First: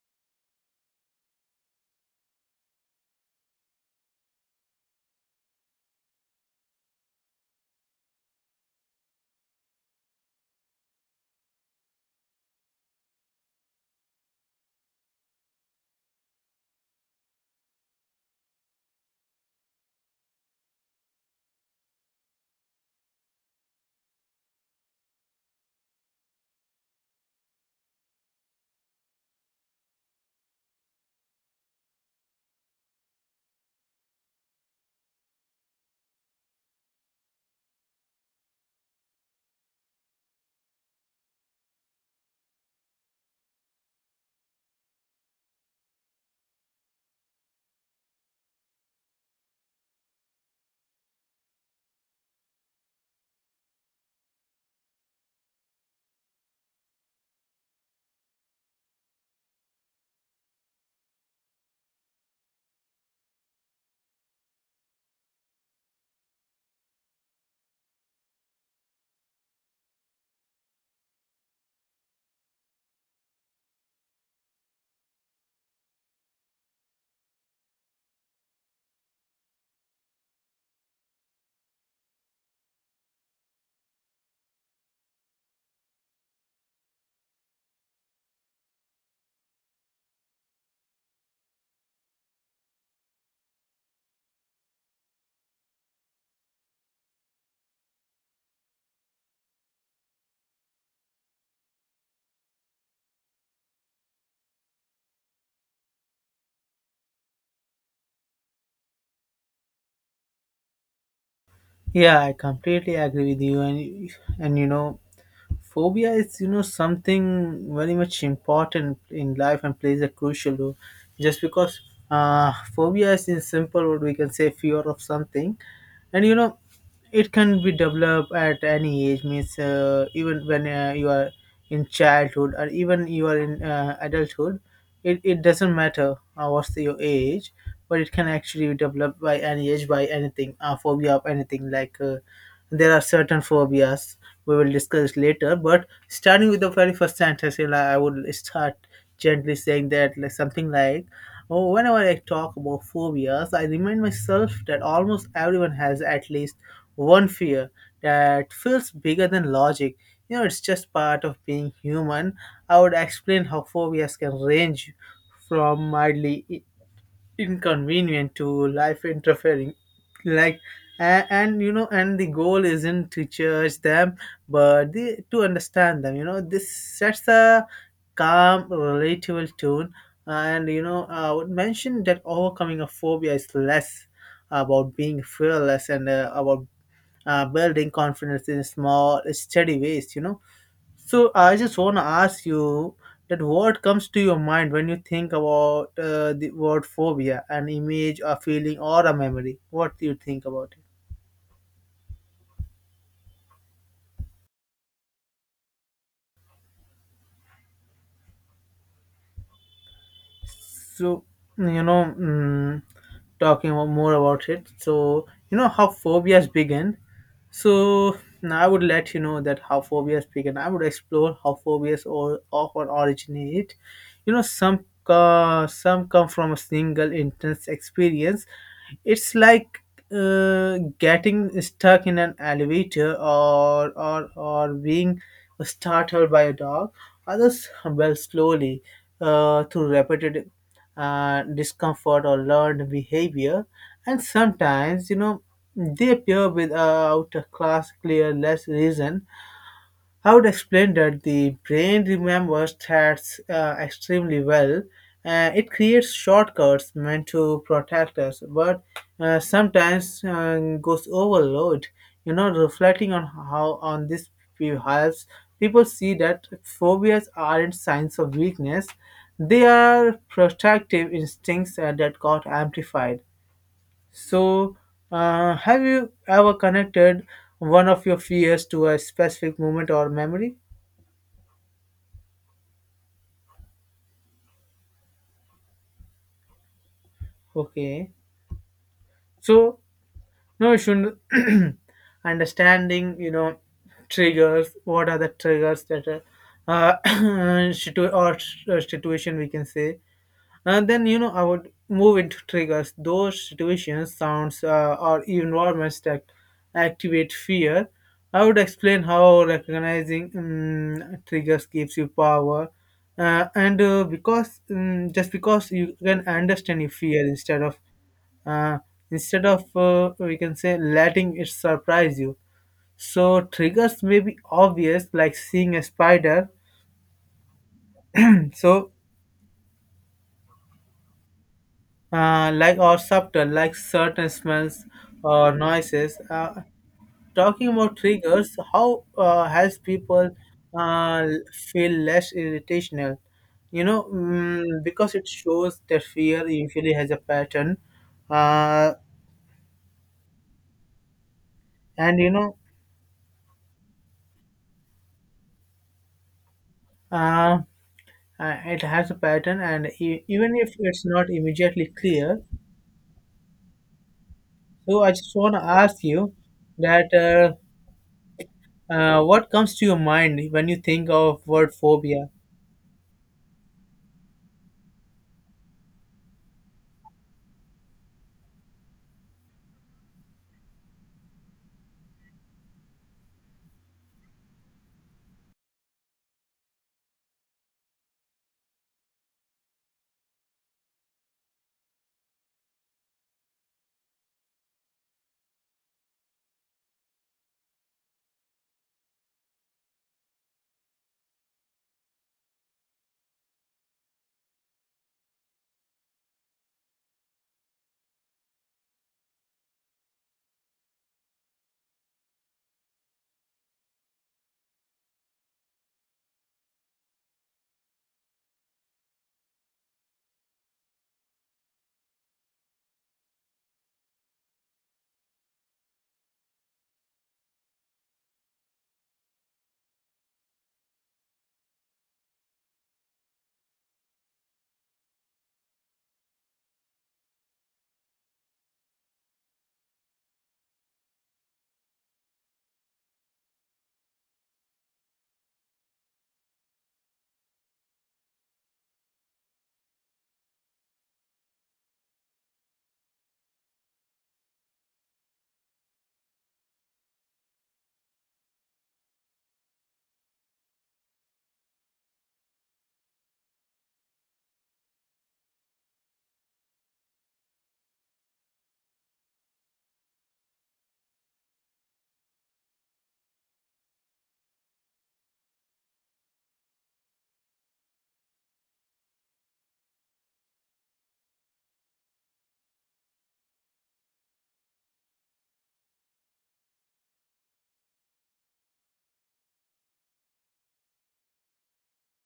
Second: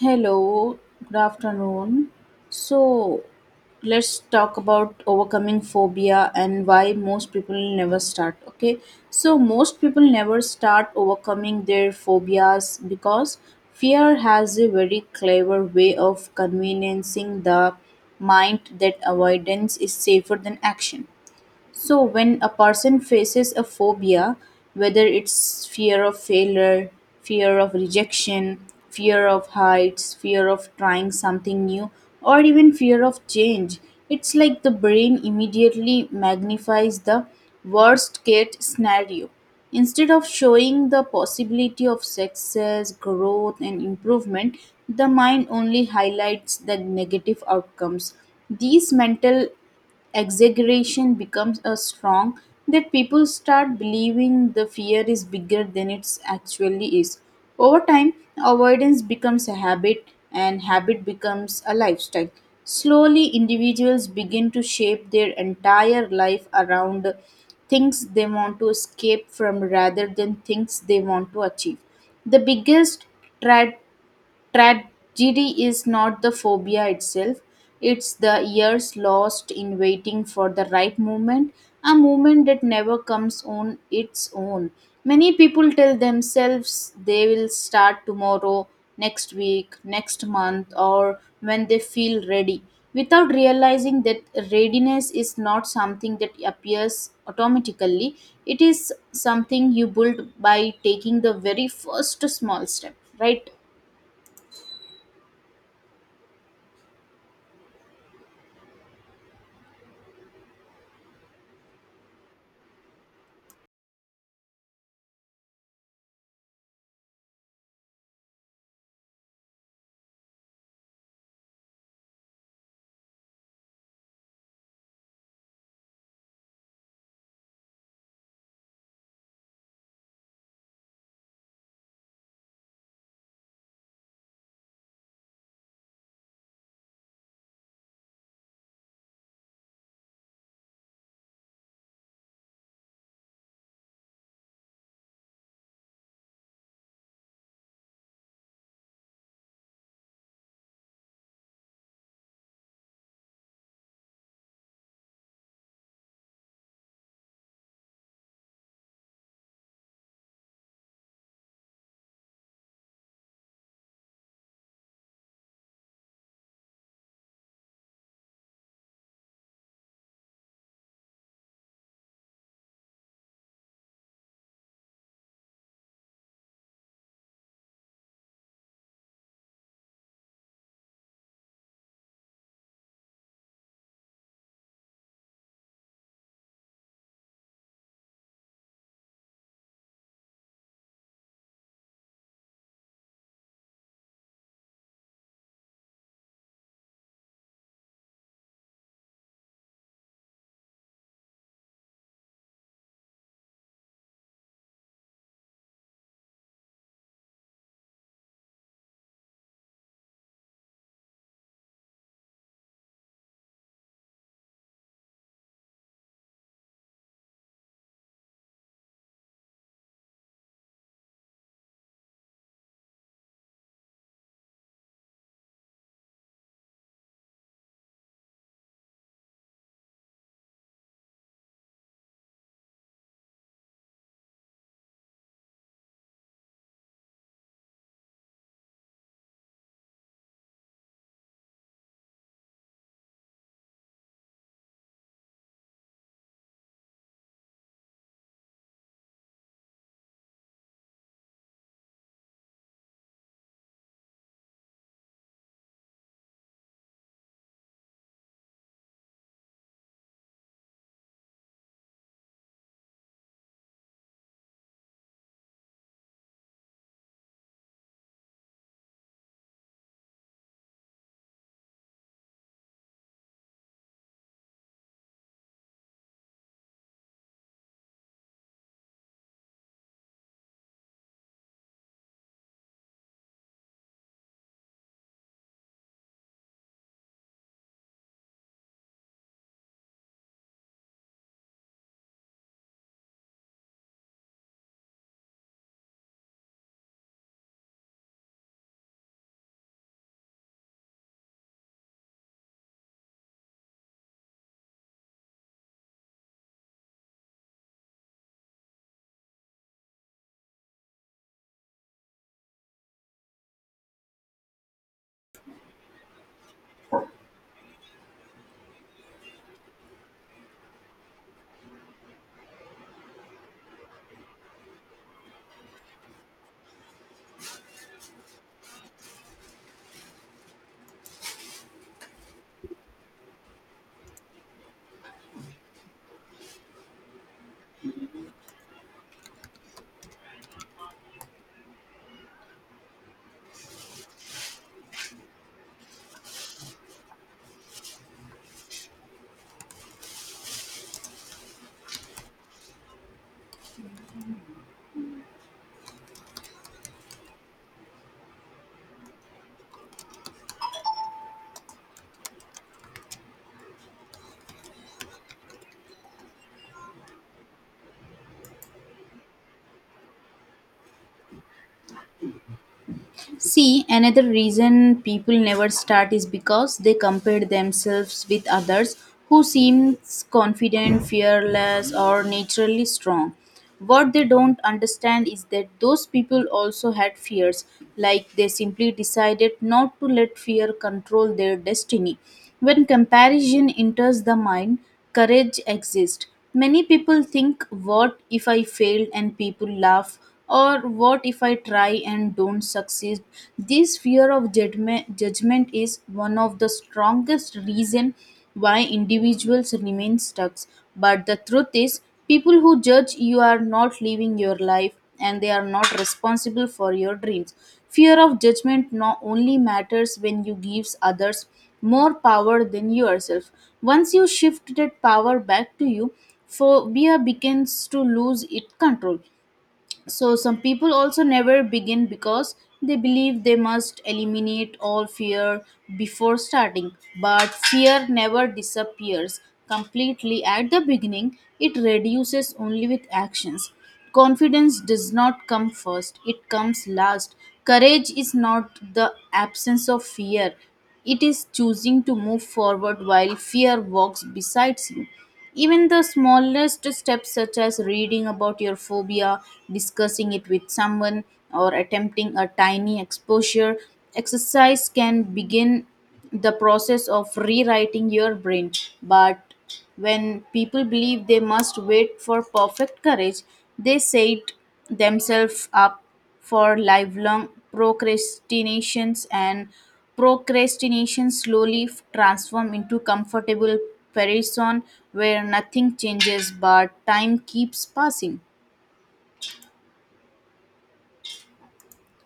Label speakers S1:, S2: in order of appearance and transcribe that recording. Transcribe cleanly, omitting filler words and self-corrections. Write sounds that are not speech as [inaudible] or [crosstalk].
S1: Hello, good afternoon. So, let's talk about overcoming phobia and why most people never start. Okay, so most people never start overcoming their phobias because fear has a very clever way of convincing the mind that avoidance is safer than action. So, when a person faces a phobia, whether it's fear of failure, fear of rejection, fear of heights, fear of trying something new, or even fear of change, it's like the brain immediately magnifies the worst case scenario. Instead of showing the possibility of success, growth, and improvement, the mind only highlights the negative outcomes. These mental exaggeration becomes a strong that people start believing the fear is bigger than it actually is. Over time, avoidance becomes a habit and habit becomes a lifestyle. Slowly, individuals begin to shape their entire life around things they want to escape from rather than things they want to achieve. The biggest tra- tragedy is not the phobia itself, it's the years lost in waiting for the right moment, a moment that never comes on its own. Many people tell themselves they will start tomorrow, next week, next month, or when they feel ready, without realizing that readiness is not something that appears automatically, it is something you build by taking the very first small step, right?
S2: Yeah, I completely agree with you. And phobia is something very much important in life and plays a crucial role. Just because phobia is in simple what we can say fear of something, and you know. It can be developed at any age, means even when you are in childhood or even you are in adulthood. It doesn't matter your age, but it can actually be developed by any age, by anything, a phobia of anything. There are certain phobias we will discuss later, but starting with the very first sentence, I would start gently saying that, like, something like, oh, whenever I talk about phobias, I remind myself that almost everyone has at least one fear that feels bigger than logic. It's just part of being human. I would explain how phobias can range from mildly inconvenient to life interfering, like and and the goal isn't to judge them, but to understand them. This sets a calm, relatable tone. And I would mention that overcoming a phobia is less about being fearless, and about building confidence in small, steady ways. So I just want to ask you, that, what comes to your mind when you think about the word phobia? An image, a feeling, or a memory? What do you think about it? So, you know, mm, talking about— more about it. So, you know how phobias begin. So, now I would let you know that how phobias begin. I would explore how phobias or often originate. You know, some come from a single intense experience. It's like getting stuck in an elevator, or being startled by a dog. Others build slowly through repeated discomfort or learned behavior, and sometimes they appear without a class clear less reason. I would explain that the brain remembers threats extremely well. It creates shortcuts meant to protect us, but sometimes goes overload. You know, reflecting on how on this view helps people see that phobias aren't signs of weakness; they are protective instincts that got amplified. So, have you ever connected one of your fears to a specific moment or memory? Okay. So, no, you should [clears throat] understanding, triggers. What are the triggers that are, [coughs] [clears throat] situation we can say, and then I would move into triggers. Those situations, sounds, or environments that activate fear. I would explain how recognizing triggers gives you power, and because just because you can understand your fear instead of uh, we can say letting it surprise you. So triggers may be obvious, like seeing a spider. So like, or subtle, like certain smells or noises. Talking about triggers, how helps people uh, feel less irritational. Because it shows that fear usually has a pattern, uh, and you know, uh, it has a pattern, and even if it's not immediately clear. So I just want to ask you that what comes to your mind when you think of word phobia?
S1: See, another reason people never start is because they compare themselves with others who seems confident, fearless, or naturally strong. What they don't understand is that those people also had fears, like they simply decided not to let fear control their destiny. When comparison enters the mind, courage exists. Many people think, "What if I failed?" and people laugh, or what if I try and don't succeed? This fear of judgment, judgment is one of the strongest reason why individuals remain stuck. But the truth is, people who judge you are not living your life, and they are not responsible for your dreams. Fear of judgment not only matters when you gives others more power than yourself. Once you shift that power back to you, for fear begins to lose its control. So some people also never begin because they believe they must eliminate all fear before starting. But fear never disappears completely at the beginning, it reduces only with actions. Confidence does not come first, it comes last. Courage is not the absence of fear, it is choosing to move forward while fear walks beside you. Even the smallest steps, such as reading about your phobia, discussing it with someone, or attempting a tiny exposure exercise, can begin the process of rewriting your brain. But when people believe they must wait for perfect courage, they set themselves up for lifelong procrastinations, and procrastination slowly transform into comfortable person where nothing changes but time keeps passing.